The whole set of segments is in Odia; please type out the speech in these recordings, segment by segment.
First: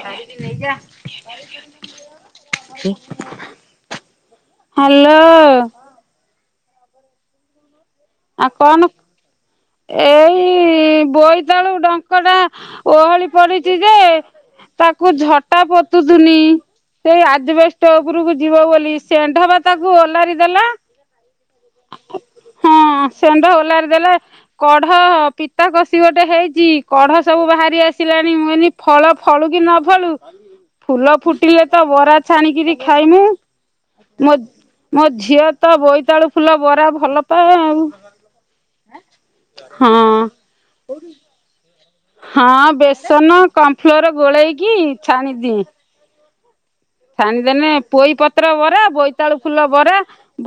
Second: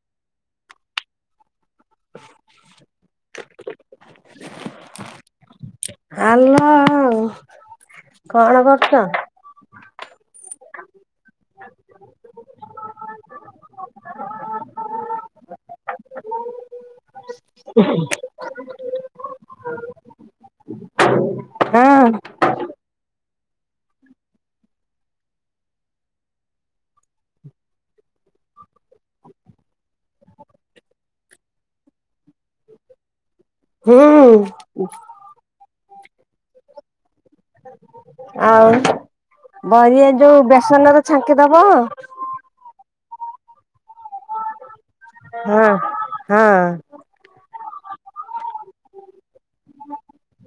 [unintelligible] ନେଇଜା। [unintelligible] ହ୍ୟାଲୋ। ହଉ। କଣ କରୁଛ? ଏଇ ବୋଇତାଳୁ ଡଙ୍କଟା ଓହଳି ପଡିଚି ଯେ ତାକୁ ଝଟା ପୋତୁଥୁନି। ସେଇ ଆଜବେଷ୍ଟ ଉପରକୁ ଯିବ ବୋଲି। ସେଣ୍ଡା ବା ତାକୁ ଓହ୍ଲାରି ଦେଲା। ହୁଁ। ଷେଣ୍ଡ ଓଲାରି ଦେଲେ କଢ ପିତା କଷି ଗୋଟେ ହେଇଚି କଢ ସବୁ ବାହାରି ଆସିଲାଣି ମୁଁ ଏନି ଫଳ ଫଳୁ କି ନ ଫଳୁ ଫୁଲ ଫୁଟିଲେତ ବରା ଛାଣିକିରି ଖାଇମୁ। ମୋ ହୁଁ ମୋ ଝିଅ ତ ବୋଇ ତାଳୁ ଫୁଲ ବରା ଭଲ ପା ଆଉ ବରି ଏ ହଁ ଯୋଉ ବେସନରେ ଛାଙ୍କି ଦବ। ହଁ ବେସନ କମଫ୍ଲୋର୍ ଗୋଳେଇକି। ହଁ ଛାଣିଦିଏଁ। ହଁ। ଛାଣିଦେନେ ପୋଇପତ୍ର ବରା, ବୋଇତାଳୁ ଫୁଲ ବରା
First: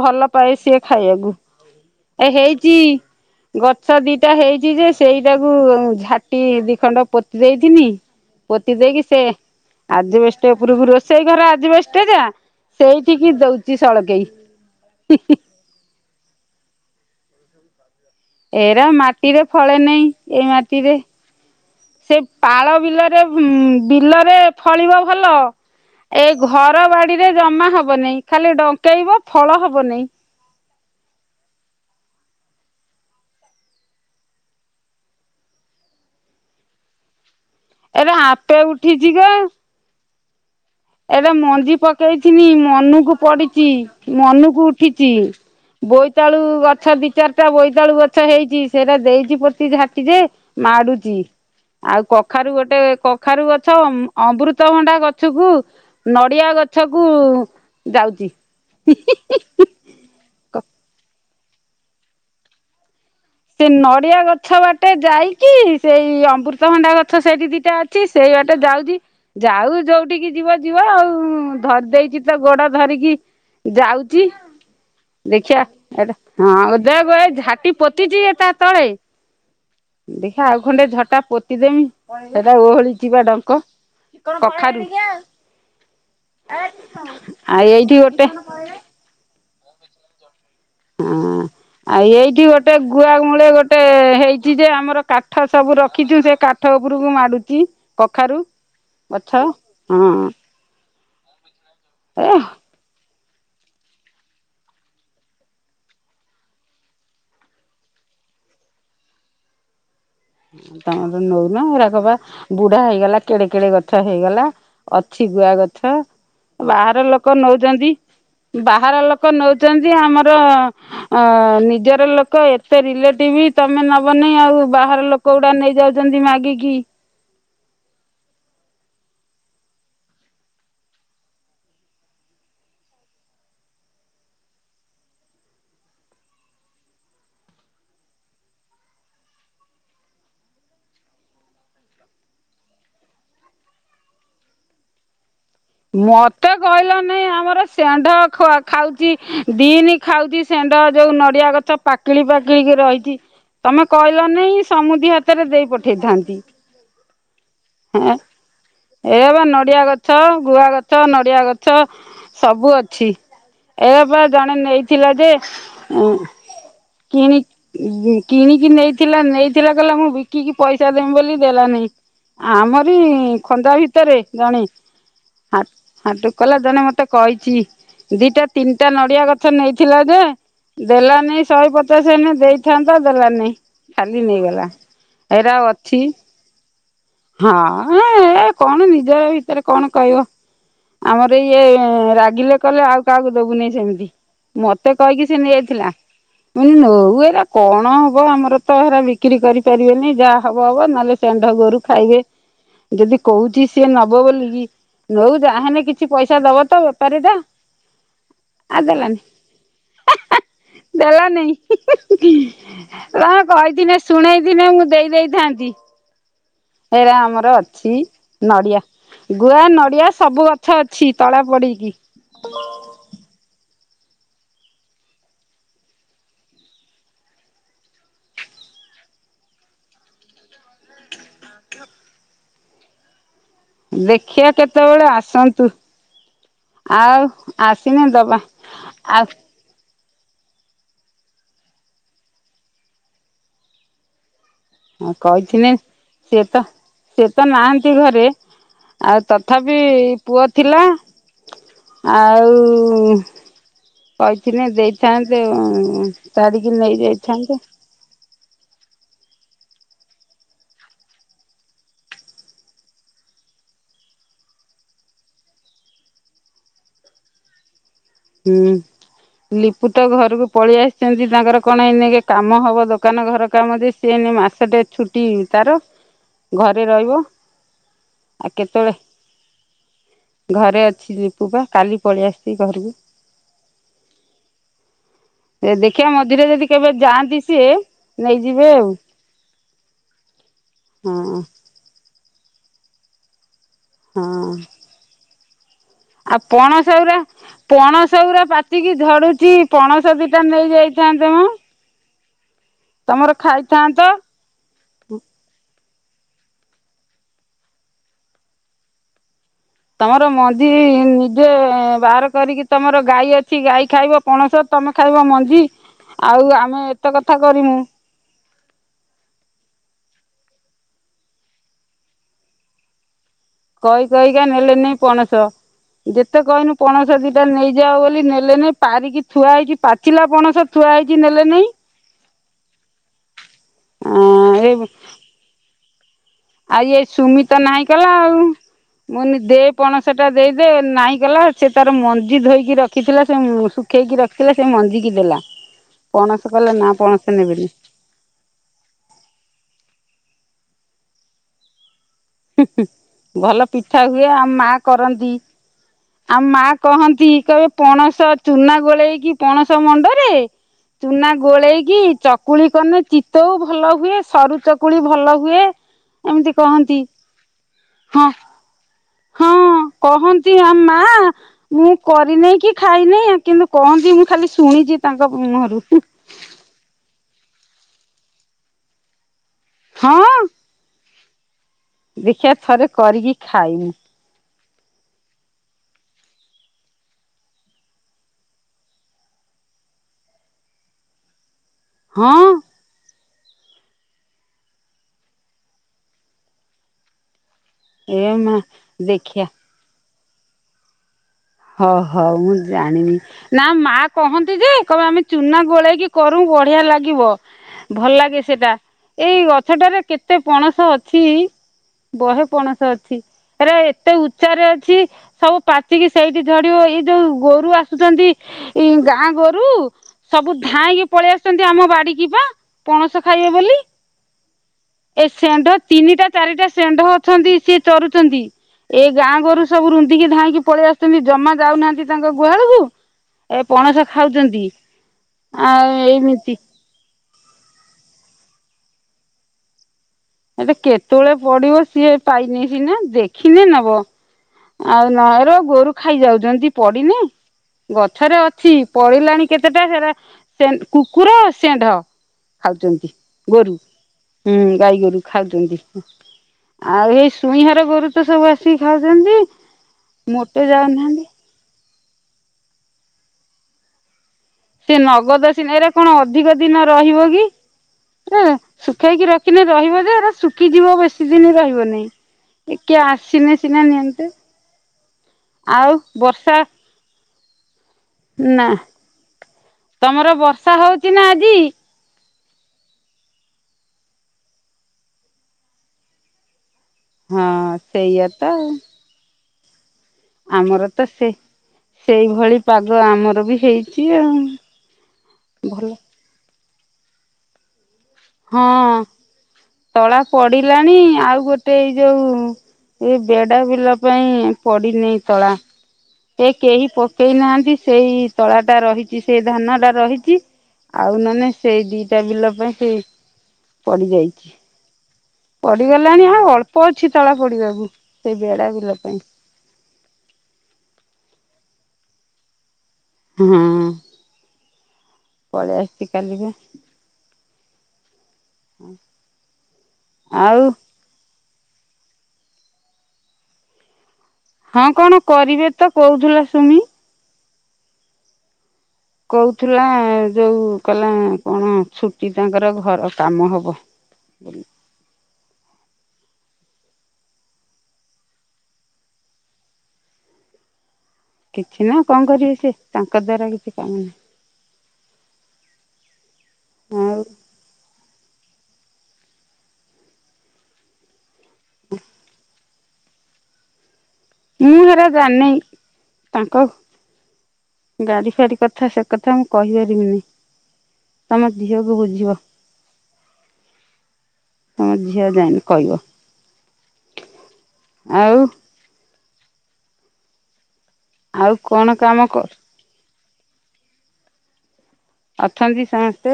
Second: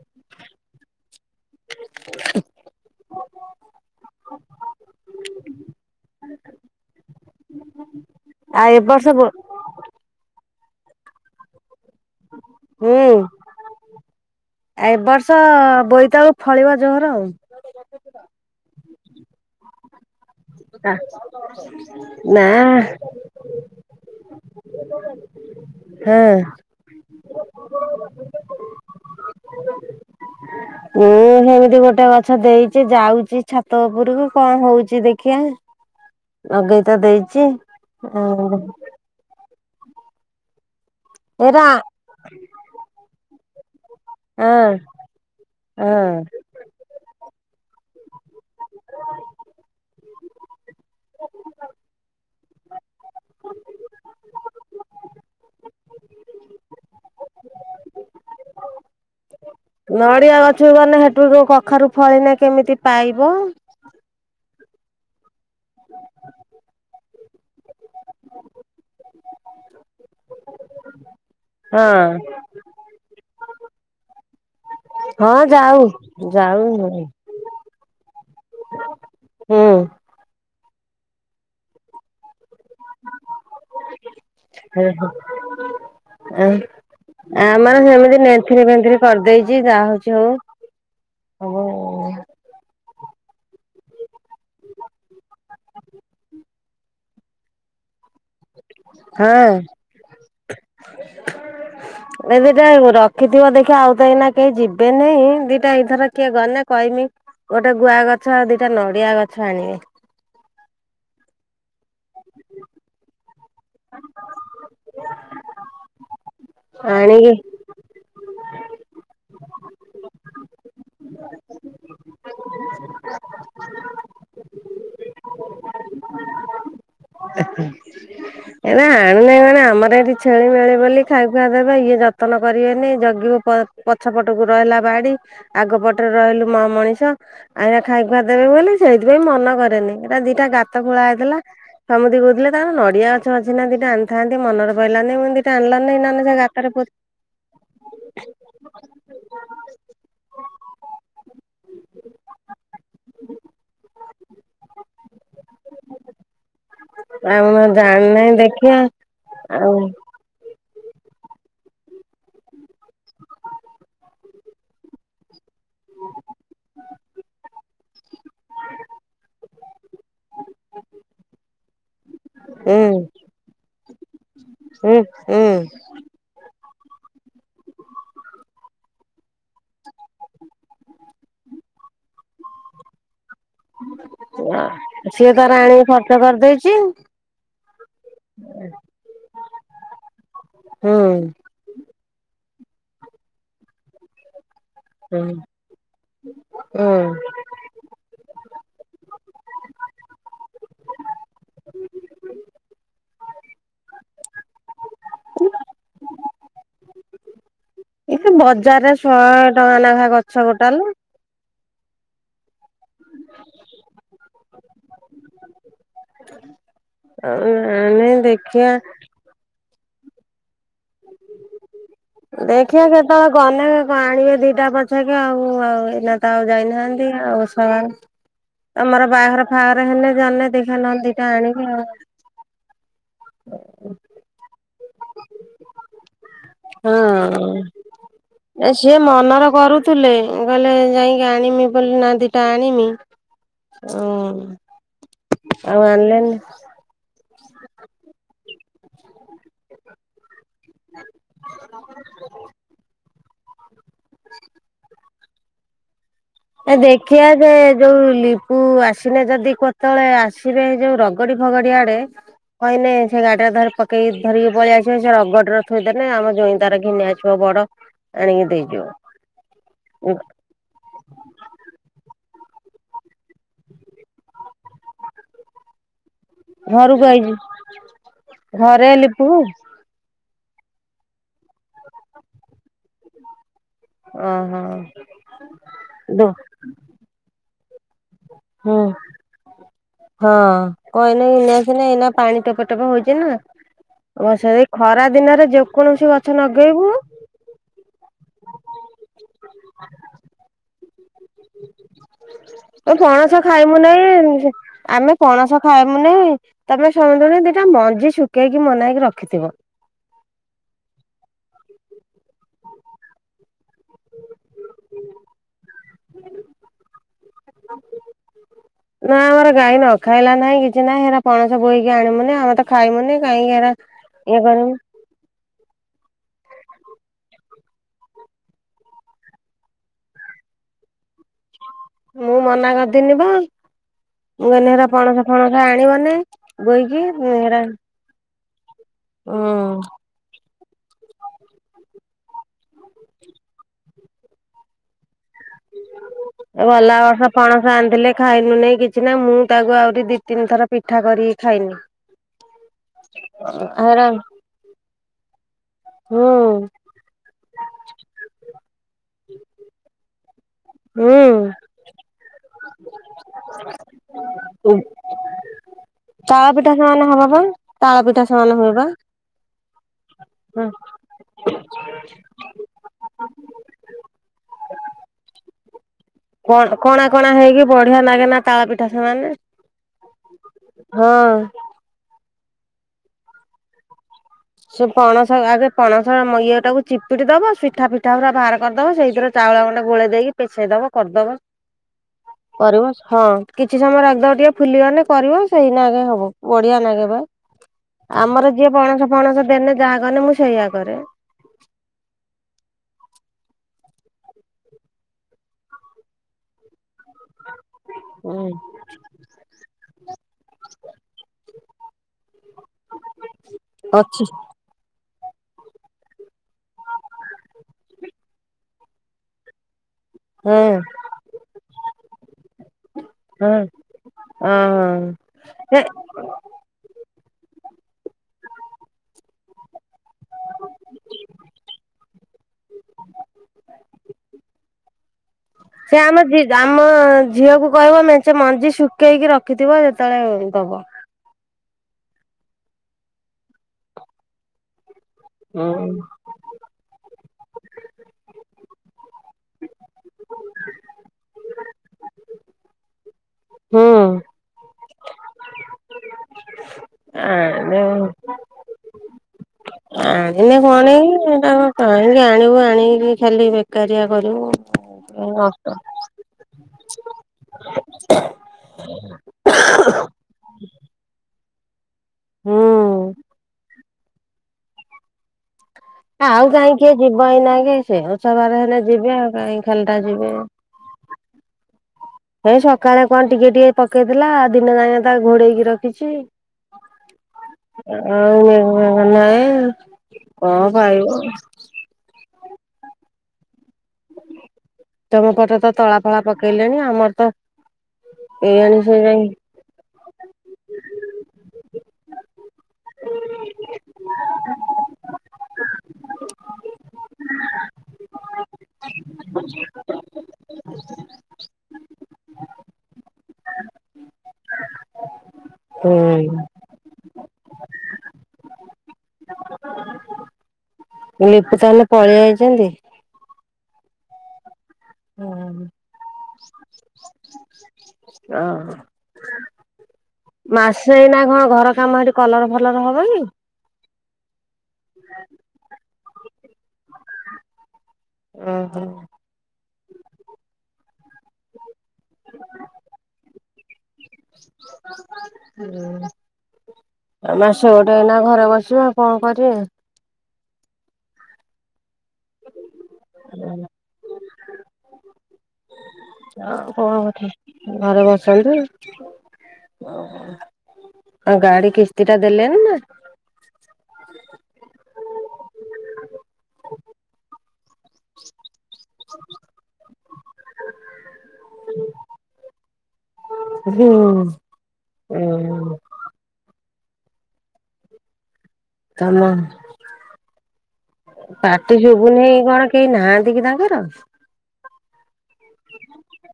ଭଲ ପାଏ ସିଏ ଖାଇବାକୁ, ଏ ହେଇଚି ଗଛ ଦିଟା ହେଇଚି ଯେ ସେଇଟାକୁ ଝାଟି ଦି ଖଣ୍ଡ ପୋତି ଦେଇଥିନି ଆଉ ପୋତି ଏ ଦେଇକି ବର୍ଷ ସେ ବୋ ଆଜବେଷ୍ଟ୍ ଟେ ଉପୁରୁକୁ ରୋସ୍ ସେଇ ଘର ଆଜବେଷ୍ଟ୍ ଟା। ହୁଁ। ସେଇଠିକି ଦଉ ଚି ସଳକେଇ। ଏ ବର୍ଷ ବୋଇ ତଳୁ ଫଳିବ ଜୋର ଆଉ। ଏରା ମାଟିରେ ଫଳେ ନେଇ। ଏଇ ମାଟିରେ, ସେଇ ନା ପାଳ ବିଲରେ ହୁଁ ବିଲରେ ଫଳିବ ଭଲ ହଁ ଏଇ ଘର ବାଡିରେ ଜମା ହବନେଇ। ଖାଲି ଡଙ୍କେଇବ। ଫଳ ହବନାଇଁ। ମୁଁ ହେମିତି ଗୋଟେ ଗଛ ଦେଇଛି ଯାଉଛି ଛାତ ଉପରକୁ କଣ ହଉଛି ଦେଖିିବା ଲଗେଇତ ଦେଇଛି। ଏରା ଆଉ ଆପେ ଉଠିଯିବ। ଏଟା ଏରା ମଞ୍ଜି ପକେଇଥିନି ମନୁକୁ ପଡ଼ିିଚି ମନକୁ ହଁ ଉଠିଛି ହଁ ବୋଇତାଳୁ ଗଛ ଦି ଚାରିଟା ବୋଇ ବୋଇତାଳୁ ଗଛ ହେଇଛି ସେଇଟା ଦେଇଛି ପୋତି ଝାଟି ଯେ ମାଡୁଛି। ଆଉ କଖାରୁ ଗୋଟେ କଖାରୁ ଗଛ ଅମୃତଭଣ୍ଡା, ଗଛକୁ ନଡିଆ ଗଛ କୁ ଯାଉଛି [inaudible] ନଡିଆ ଗଛକୁ ଗଲେ ହେଠୁ କଖାରୁ ଫଳିନା କେମିତି ପାଇବୁ ସେ ନଡିଆ ଗଛ ବାଟେ ଯାଇ କି ସେଇ ଅମୃତଭଣ୍ଡା ଗ ତ ସେଇଠି ଦି ଅଛି ସେଇ ବାଟେ ଯାଉଛି। ଯାଉ ଯୋଉଠିକି ଯିବ ଯିବ ଆଉ ଧରି ଦେଇଛି ହଁ। ତ ଗୋଡ ଧରିକି ଯାଉଛି। ହଁ ଦେଖିବା ଯାଉ ଏଟ ଯାଉ [unintelligible] ଝାଟି ପୋତ୍ ତା ତଳେ ହୁଁ ଦେଖା ଖଣ୍ଡେ ଝଟା ପୋତିଦେମି ସେଟା ଓହଳି ଚିପା ଡଙ୍କ କଖାରୁ [inaudible] ଆଉ ଆମର ଏଇଠି ସେମିତି ଗୋଟେ ନେନ୍ଥିରି ଫେନ୍ଥିରି କରିଦେଇଛି ଯାହା ହଉଛି ହଉ ହଁ ଆଉ ଏଇଠି ଗୋଟେ ଗୁଆ ଗୋଟେ ହେଇଛି ଯେ ଆମର କାଠ ସବୁ ରଖିଛୁ ସେ କାଠ ଉପରକୁ ମାଡୁଛି କଖାରୁ। ଗଛ ହଁ [inaudible] [unintelligible] ଏ ଦେଖିଥିବ ଦେଖିଆ ଆଉ ତ ଏଇନା କେହି ଯିବେନାହିଁ ଦିଟା ଏଇଥର କିଏ ଗଲେ କହିମି ଗୋଟେ ଗୁଆ ଗଛ ଆଉ ଦିଟା ନଡିଆ ଗଛ ଆଣିବେ। ତମର ନଉନ ଏରା କ ପା ବୁଢା ହେଇଗଲା କେଡେ କେଡେ ଗଛ ହେଇଗଲା। ଅଛି ଗୁଆ ଗଛ। ବାହାର ଆଣିକି ଲୋକ ନଉଛନ୍ତି ବାହାର ଲୋକ ନଉଛନ୍ତି। ଆମର ନିଜର ଲୋକ ଏତେ ରିଲେଟିବି ତମେ ନବନି ଆଉ ବାହାର ଲୋକ ଲୋକଗୁଡା ନେଇ ଯାଉଛନ୍ତି ମାଗିକି ଏ ଆଣୁନାହିଁ ମଣେ ଆମର ଏଇଠି ଛେଳି ମେଳେ ବୋଲି ଖାଇ ଖୁଆ ଦେବେ ଇଏ ଯତ୍ନ କରିବେନି ଜଗିବ ପଛ ପଟକୁ ରହିଲା ବାଡି ଆଗ ପଟରେ ରହିଲୁ ମା ମଣିଷ ଆଇନା ଖାଇ ଖୁଆ ଦେବେ ବୋଲି ସେଇଥିପାଇଁ ମନ କରେନି। ଏଟା ଦିଟା ଗାତ ଖୋଳା ହେଇଥିଲା ସମୁଦି କହୁଥିଲେ ତାର ନଡିଆ ଅଛି ନା ଦିଟା ଆଣିଥାନ୍ତି ମନରେ ପଇଲାନି ମୁଁ କହିଲି ମତେ କହିଲ ନେଇଁ ଆମର ଷେଣ୍ଢ ଖାଉଛି ଦିନି ଖାଉଛି ଷେଣ୍ଢ ଯୋଉ ନଡିଆ ଗଛ ପାକଳି ପାକଳିକି ରହିଛି ତମେ କହିଲ ନାଇଁ ସମୁଦି ହାତରେ ଦେଇ ପଠେଇଥାନ୍ତି। ଆଉ ମୁଁ ହେଁ ଜାଣିନାହିଁ ଦେଖିବା ଏ ବା ଆଉ ନଡ଼ିଆ ଗଛ। ଗୁଆ ଗଛ, ନଡ଼ିଆ ଗଛ ସବୁ ଅଛି ଏରାପା ଜଣେ ନେଇଥିଲା ଯେ କି କିଣିକି ନେଇଥିଲା ନେଇଥିଲା କହିଲ ମୁଁ ବିକିକି ପଇସା ଦେମି ବୋଲି ଦେଲାନି। ହୁଁ ଆମରି ଖଞା ଭିତରେ ଜଣେ। ହୁଁ ହୁଁ ହ ହାଠ କଲ ଜଣେ ମୋତେ ତେ କହିଛି ଦିଟା ତିନିଟା ନଡିଆ ଗଛ ନେଇ ଥିଲା ଯେ ଦେଲାନାଇ ଶହେ ପଚାଶ ହେନ ଦେଇଥାନ୍ତା ଦେଲାନାଇ ଖାଲି ନେଇଗଲା ସିଏ ତାର ଏରା ଆଣିକି ଅଛି ଖର୍ଚ୍ଚ କରିଦେଇଛି ହଁ କଣ ନିଜର ଭିତରେ କଣ କହିବ। ହୁଁ ଆମର ଇଏ ରା ଗିଲେ କଲେ ଆଉ କାହାକୁ ଦେବୁନି ସେମିତି। ମତେ ହୁଁ କହିକି ସେ ନେଇଯଥିଲା ମୁଁ ହୁଁ ନଉ ଏରା କଣ ହବ ଆମର ତ ଏରା ବ ବିକ୍ରି କରିପାରିବେନି ଯାହା ହବ ହବ ନହେଲେ ସେଣ୍ଢ ଗୋରୁ ଖାଇବେ ଯଦି କହୁଛି ସିଏ ନବ ବୋଲିକି ନଉ ଯ ହେଲେ କିଛି ପଇସା ଦବ ତ ବେପାରୀ ଟା। ଏ ବଜାରରେ ଶହେ ଟଙ୍କା ଲେଖା ଗଛ ଗୋଟା ଲୋ। [unintelligible] ର କହିଥିନେ ଶୁଣେଇଥିନେ ମୁଁ ଦେଇ ଦେଇେଇଥାନ୍ତି ଏରା ଆମର ଅଛି ନାଇଁ ଦେଖିଆ ନଡିଆ ଗୁଆ ନ ନଡିଆ ସବୁ ଦେଖିିବା କେତେବେଳେ ଗନେ ଆ ଆଣିବେ ଦିଟା ପଛେକେ ଆଉ ଆଉ ଏଇନା ତ ଆଉ ଯାଇନାହାନ୍ତି ଆଉ ସ ତମର ବାହାଘର ଫାଘରେ ହେଲେେ ଜେ ଦେଖା ନହନ୍ତି ଦିଟା ଆଣିବେ ଆଉ। ଦେଖିବା କେତେ କେତେବେଳେ ଆସନ୍ତୁ। ଆଉ ଆସିନେ ଦବା ହଁ ସିଏ ଆଉ ମନରେ କରୁଥିଲେ। ଗଲେ ଯାଇକି ଆଣମି ବୋଲି ନା ଦିଟା ଆଣମି ଓ ହଁ କହିଥିଲେ ସିଏ ତ ସେ ତ ନାହାନ୍ତି ଘରେ। ଆଉ ତଥାପି ପୁଅ ଥିଲା ଆଉ କହିଥିଲେି ଦେଇଥାନ୍ତେ। ତାରିକି ଏ ନେଇ ଦେଖିବା ଯେ ଯାଇଥାନ୍ତେ ଯୋଉ ଲିପୁ ଆସ ସିନେ ଯଦି କେତେବେଳେ ଆସିବେ ଯୋଉ ରଗଡି ଫଗଡି ଆଡେ କହିନେ ସେ ଗାଡି ଟା ଧ ପକେଇକ ଧରିକି ପଳଳିଆସିବ ସେ ରଗଡିର ଥୋଇଦେଲେ ଆମ ଜଇଁ ତାର ଘିନିଆ ଆସିବ ବଡ ଆଣିକି ହୁଁ ଦେଇଯିବ ଲିପୁ ତ ଘରକୁ ପଳେଇ ଆସିଛନ୍ତି ତାଙ୍କର କଣ ଏନେ ଟିକେ କାମ ହବ ଦୋକାନ ଘର କାମ ଦ ସିଏନ ମାସ ଟେ ଛୁଟି ତାର। ଘରେ ଘରକୁ ରହିବ ଆଇଛି ଆଉ ଘରେ କେତେବେଳେ ଲିପୁ। ଘରେ ଅଛି ଲିପୁ ବା କାଲି ପଳେଇ ଆସିଛି ଘରକୁ। ଓ ହୋ। ଦେଖିବା ମଝୀରେ ଯଦି କେବେ ଯାଆନ୍ତି। ସେ ହୁଁ ହଁ କ ନ ହଁ ଏସ ଏ ପାଣି ଟୋପ ଟୋପ ହଉଛି ନା। ହ ହଁ ସେ ଏଇ ଖରା ଦିନରେ ଯ ଆଉ ପଣସଉରା ପଣସଉରା ପାଚିକି ଝଡୁଛି। ପଣସଦି ଟା ନେଇଯାଇଛି। [unintelligible] ତ ପଣସ ଖାଇମୁ ନାଇଁ ଆମେ ପଣସ ଖାଇବା ମାନେ ତମେ ସମୁୁଦୁଣି ଦିଟା ମଞ୍ଜି ଶୁଖେଇକି ମୋନାକି ରଖିଥିବ। ତମର ମଞ୍ଜିି ନିଜେ ବାହାର କରିକି ତମର ଗାଈ ଅ କିଛି ଗାଈ ଖାଇବ ପଣସ ତମେ ଖାଇବ ମଞ୍ଜି ଆଉ ଆମେ ଏତେ କଥା କରିମୁ। ନା ଆମର ଗାଈ ନ ଖାଇଲା ନାହିଁ କିଛି ନାହିଁ ହେରା ପଣସ ବୋଇକି ଆଣିବୁନି ଆମେ ତ ଖାଇମୁନି। କାହିଁକି ହେରା କହି ଇଏ କହିକା କରିବୁ ନେଲେ ନାଇ ପଣସ। ଯେତେ କହିହନୁ ପଣସ ଦିଟା ନେଇଯାଉ ବୋଲି ନେଲେ ନାଇ ପାରିକି ଥୁଆ ହେଇଛି ପାଚିଲା ପଣସ ଥୁଆ ହେଇଛି ନେଲେ ନେଇ। ମୁଁ ମନା କରିଦିନି ବା। ମୁ କନି ଏ ହେରା ପଣସ ଫଣସ ଆଣିବନି। ଆଉ ଇଏ ବୋହିକି ହେରା ସୁମିତ ନାହିଁ କଲା ଆଉ। ମୁଁ କନି ଦେ ହୁଁ ପଣସ ଟା। ଦେଇଦେ ନାଇଁ କଲା ସେ ତାର ମଞ୍ଜି ଧୋଇକି ରଖିଥିଲା ସେ ଶୁଖେଇକି ରଖିଥିଲା ସେ ମଞ୍ଜିିକି ଦେଲା। ପଣସ କଲା ନା ଭଲା ବର୍ଷ ନେବେନି ପଣସ ଆଣିଥିଲେ ଖାଇନୁ ନାଇଁ କିଛି ନା ମୁଁ ତାକୁ ଆହୁରି ଦି ତିନି ଥର ପିଠା କରିକ ଖାଇନି। ହୁଁ ହଁ ଭଲ ପିଠା ହେରା ହୁଏ ଆମ ମା କ କରନ୍ତି। ହୁଁ ଆଉ ମା କହନ୍ତି କହେ ପଣସ ଚୁନା ଗୋଳେଇକି ପଣସ ମଣ୍ଡରେ ଚୁନା ହୁଁ ଗୋଳେଇକି ଚକୁଳି କନେ ଚିତ ଭଲ ହୁଏ ସରୁ ଚକୁଳି ଭଲ ହୁଏ ତାଳ ଏମିତି ପିଠା କହନ୍ତି ସମାନ ହବ ବା ତାଳ ପିଠା ହଁ ସମାନ ହୁଏ ବା। ହଁ କହନ୍ତି ହଁ ଆମ୍ ମା। ମୁଁ କରିନେଇ କି ଖାଇନି କିନ୍ତୁ କହନ୍ତି? ମୁଁ ଖାଲି ଶୁଣିଛି ତାଙ୍କ ମୁହଁରୁ। କଣା କଣା ହେଇକି ବଢିଆ ଲାଗେ ନା ତାଳ ପିଠା ସମାନେ। ହଁ [inaudible] ହଁ। ଆଜ୍ଞା [unintelligible] ଦେଖିବା ଥରେ କରିକି ଖାଇମି? ସେ ପଣସ ଆଗେ ପଣସ ଇଏଟାକୁ ଚିପିଟି ଦବ। ସିଠା ଫିଠା ପୁରା ବାହାର କରିଦବ। ସେଇଥିରେ ଚାଉଳ ଗଣ୍ଡେ ଗୋଳେଇ ଦେଇକି ପେସେଇ ଦବ କରିଦବ। ହଁ [inaudible] କରିବ ହଁ। କିଛି ସମୟରେ ରଖିଦବ ଟିକେ ଫୁଲିବନି କରିବ। ସେଇନାଗେ ହବ ବଢିଆ ଲାଗେ ବା। ଏ ଆମର ମା ଯିଏ ପଣସ ପଣସ ଦେନେ ଯହାକାନେ ମୁଁ ସେଇଆ କରେ। ହଁ ହଉ ମୁଁ ଜାଣିନି। ନା ମା କହନ୍ତିଯେ କହିବେ ଆମେଚୁନା ଗୋଳେଇକି କରୁ ବଢିଆ ଲାଗ ଭଲଲାଗେ ହୁଁ ସେଟା ଏଇ ଗଛଟାରେ କେତେ ପଣସ ଅଛି। ବହେ ପଣସ ଅଛି ଏରା ଏତେ ଅଛି। ଉଚ୍ଚାରେ ଅଛି। ସବୁ ପାଚିକି ସେଇଠି ଝଡିବ ଏଇ ଯୋଉ ଗୋରୁ ଆସୁଛନ୍ତି। ଏଇ ଗାଁ ଗୋରୁ ସବୁ ହଁ ଧାଇଁକି ପଳେଇଆସିଛନ୍ତି ଆମ ବାଡିିକିପା ପଣସ ଖାଇବେ ହଁ ବୋଲି। ହଁ। ଏ ସେଣ୍ଢ ସେ ତିନିଟା ଚାରିଟା ସେଣ୍ଢ ଅଛନ୍ତି ସେ ଚରୁଛନ୍ତି ଏ ଗାଁ ଗରୁ ସବୁ ରୁନ୍ଧିକି ଧାଇଁକି ପଳେଇ ଆସୁ ଅଛନ୍ତି ଜମା ଯାଉନାହାନ୍ତି ତାଙ୍କ ଗୁହାଳକୁ ଏ ପଣସ ଖାଉଛନ୍ତି। ଆଉ ସେ ଆମ ଜି ଏମିତି ଆମ ଝିଅକୁକହିବ ମେଞ୍ଚେ ମଞ୍ଜି ଶୁଖେଇକି ରଖିଥିବ। କେତେବେଳେ ଦବ। ପଡ଼ିବ ସିଏ ପାଇନେ ସିନା ଦେଖିନେ ନବ। ଆଉ ନା ର ହୁଁ। ଗୋରୁ ଖାଇଯାଉଛନ୍ତି ପଡିିନି ଗଛରେ ଅଛି। ପଡିଲାଣି କେତେଟା ହେରା ସେ କୁକୁର ସେଣ୍ଢ ଖାଉଛନ୍ତି। ଗୋରୁ ହୁଁ। ହୁଁ ଗାଈଗୋରୁ ଖାଉଛନ୍ତି। ଆଉ ଏଇ ଶୁଇଁ ଆଣେ ହର ଗୋରୁତ ସବୁ ଆସି ଖାଉଛନ୍ତି। ଆଣିଲେ ମୋଟେ ଯାଉନାହାନ୍ତି। କଣକି ତାଙ୍କ କାହିଁକି ଆଣିବ ଆଣିକି ଖାଲି ବେକାରିଆ କରି ସେ ନଗଦ ସିନା ଏରାକଣ ଅଧିକ ଦିନ ରହିବକି ଶୁଖେଇକି ରଖିନେ ରହିବ ଯେ ଶୁଖିଯିବ ବେଶୀ ଦିନ ହୁଁ। ରହିବନାଇଁ କିଏ ଆସିନା ସିନା ନିଅନ୍ତା। ଇ ଆଉ ବର୍ଷା ଭାଇ ନାହିଁକି ସେ ଓଷାବାରେ ନା ହେଲେ ଯିବେ ଆଉ କାହିଁ ଖାଲିଟା ତମର ଯିବେ ବର୍ଷା ହଉଛି ନା ଆଜି? ହଉ ସକାଳେ କଣ ଟିକେ ଟିକେ ପକେଇଥିଲା ଦିନ ଯାକ ତ ଘୋଡେଇକି ହଁ ରଖିଛିଯ ସେଇଆ ତ ଆଉ ନାଇଁ ହଁ ଆମର ତ ସେ ସେଇଭଳି ପାଗ ଆମର ବି ହେଇଛି। ଆଉ ତମ ପଟରେ ତ ଭଲ ତଳା ଫଳା ପକେଇଲେଣି ଆମର ତ ହଁ ଏଇଆଣି ସେ ଯାଇ ତଳା ପଡିଲାଣି ଆଉ ଗୋଟେ ଏଇ ଯୋଉ ଏ ବେଡା ବିଲା ପାଇଁ ପଡିିନି ତଳା ଏ କେହି ପକେଇ ନାହାନ୍ତି ସେଇ ତଳା ଟା ରହିଚି ସେଇ ଧାନଟା ରହିଚି ଆଉ ନହେନେ ସେଇ ଦିଇଟା ବିଲ ପାଇଁ ସେଇ ପଡିଯାଇଚି ପଡିଗଲାଣି ହୁଁ ଆଉ ଅଳ୍ପ ଅଛି ତଳା ପଡିବାକୁ ସେଇ ବେଡା ବିଲା ପାଇଁ। ଲିପୁ ତାହେଲେ ପଳେଇ ଆଇଚନ୍ତି? ହୁଁ। ଆଉ ଅ ଆଉ ମାସେ ଏଇନା କଣ ଘର ଆମ ଆଡେ କଲର ଫଲର ହବକି? ହଁ କଣ କରିବେ ତ କୋହୁଥିଲା। [unintelligible] ଓହୋ। କୋଉଥିଲା ଯୋଉ କହିଲା କଣ ଛୁଟି ତାଙ୍କର ଘର କାମ ହବ। ହୁଁ। ଆ ମାସ ଗୋଟେ ଏଇନା ଘରେ ବସିବ ଆଉ କଣ କରିବା? କିଛି ନା କଣ କରିବେ ସେ? ତାଙ୍କ ଦ୍ବାରା କିଛି କାମ ନାହିଁ। ଆଉ କଣ କଥା ଘରେ ବ [unintelligible] ଆଉ ଗାଡି କିସ୍ତିଟା ଦେଲେନି ନା ମୁଁ ହେରା ଜାନି ତାଙ୍କ ଗାଡି ଫାଡ଼ି କଥା ସେ କଥା ମୁଁ କହିପାରିବିନି ତମ ଝିଅକୁ ବୁଝିବ। ହୁଁ ତମ ଝିଅ ଯାଇନି ହଁ। କହିବ ଆଉ। [unintelligible] ଆଉ ପାଟି କଣ କାମ ଶୁଭୁନି କଣ କେହି ନାହାନ୍ତି? [unintelligible] ତାଙ୍କର ଅଛନ୍ତି ସମସ୍ତେ।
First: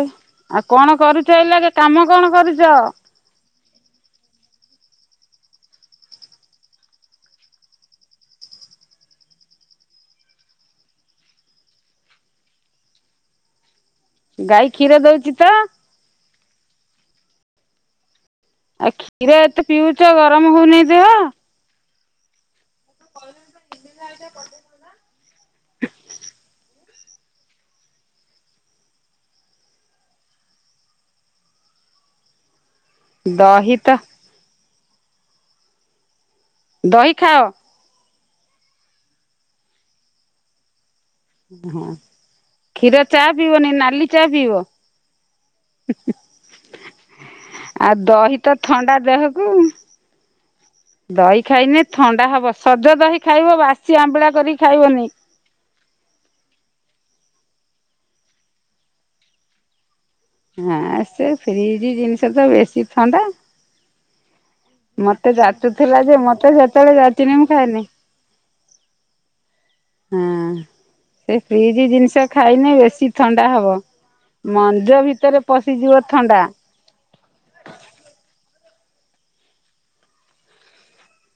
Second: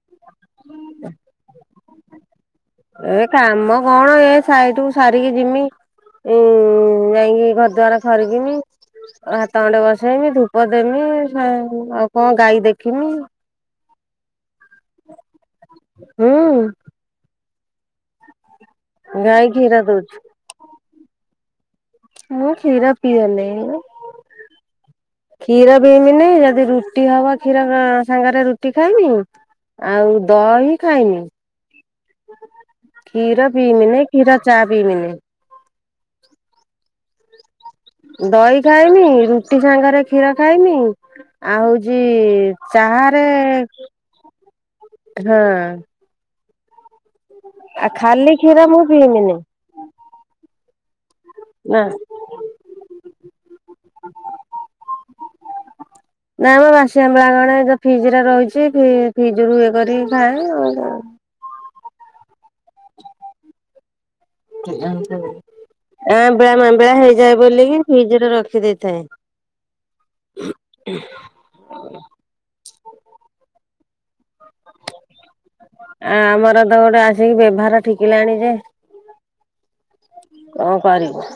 ଆଉ କଣ କରୁଛ ଏଲା କେ କାମ କଣ କରୁଛ? ଏ କାମ କଣ ଏ ସାଇଟକୁ ସାରିକି ଯିମି ଉ ଯାଇକି ଘର ଦ୍ୱାର ଖରିକମି ହାତ ଗଣ୍ଡେ ବସେଇମି ଧୂପ ଦେମି ଆଉ କଣ ଗାଈ ଦେଖିମି। ଗାଈ କ୍ଷୀର ଦଉଛି ତ? ହୁଁ। ଆଉ କ୍ଷୀର ଗାଈ ଏତେ ଦଉଚି। ପିଉଛ ଗରମ ହଉନି ଦେହ। ହଁ [unintelligible] କ୍ଷୀର ପିଇଦେଲେ କ୍ଷୀର ପିଇବିନି ଯଦି ରୁଟି। ରୁଟି ହବ କ୍ଷୀର ସାଙ୍ଗରେ ରୁଟି ଖାଇମି ଆଉ ଦହି ଖାଇମି। କ୍ଷୀର ଦହି ତ ପିଇମି ନାଇଁ କ୍ଷୀର ଚା ପିବିନି। ଦହି ଖାଅ। ଦହି ଖାଇନି ରୁଟି ସାଙ୍ଗରେ କ୍ଷୀର ଖାଇନି। ଆଉ ହଉଛି କ୍ଷୀର ଚାହାରେ। ଚା ପିଇବନି ନାଲି ଚା ପିଇବ ହଁ। ଆଉ ଖାଲି ଦହି ତ କ୍ଷୀର ମୁଁ ଥଣ୍ଡା ପିଇମିନି ଦେହକୁ। ଦହି ନା। ଖାଇନି ଥଣ୍ଡା ହବ ସଜ ଦହି ଖାଇବ ବା। ବେସି ଆମ୍ବିଳା କରିକି ଖାଇବନି। ନା ବା ବାସି ଆବିଳା କଣ ଏ ଫ୍ରିଜ ରେ ରହିଛି ଫ୍ରିଜ ରୁ ଇଏ କରି ହଁ ସେ ଫ୍ରିଜ୍। ଫ୍ରିଜ ଜିନିଷ ତ ବେଶୀ ଥଣ୍ଡା। ମତେ ଯାଚୁଥିଲା ଯେ ମତେ ଆମ୍ବିଳା ମାମ୍ବିଳା ଯେତେବେଳେ ଯାଚି ହେଇଯାଏ ମୁ ବୋଲିକି ଖାଇନି ଫ୍ରିଜରେ ରଖି ଦେଇଥାଏ। ହ ସେ ଫ୍ରିଜ ଜିନିଷ ଖାଇନି ବେଶୀ ଥଣ୍ଡା ହବ। ମଞ୍ଜ ଭିତରେ ପଶିଯିବ ଆ ଥଣ୍ଡା। ଆମର ତ ଗୋଟେ ଆସିକି ବ୍ୟବହାର ଠିକିଲାଣି ଯେ। କଣ କରିବୁ?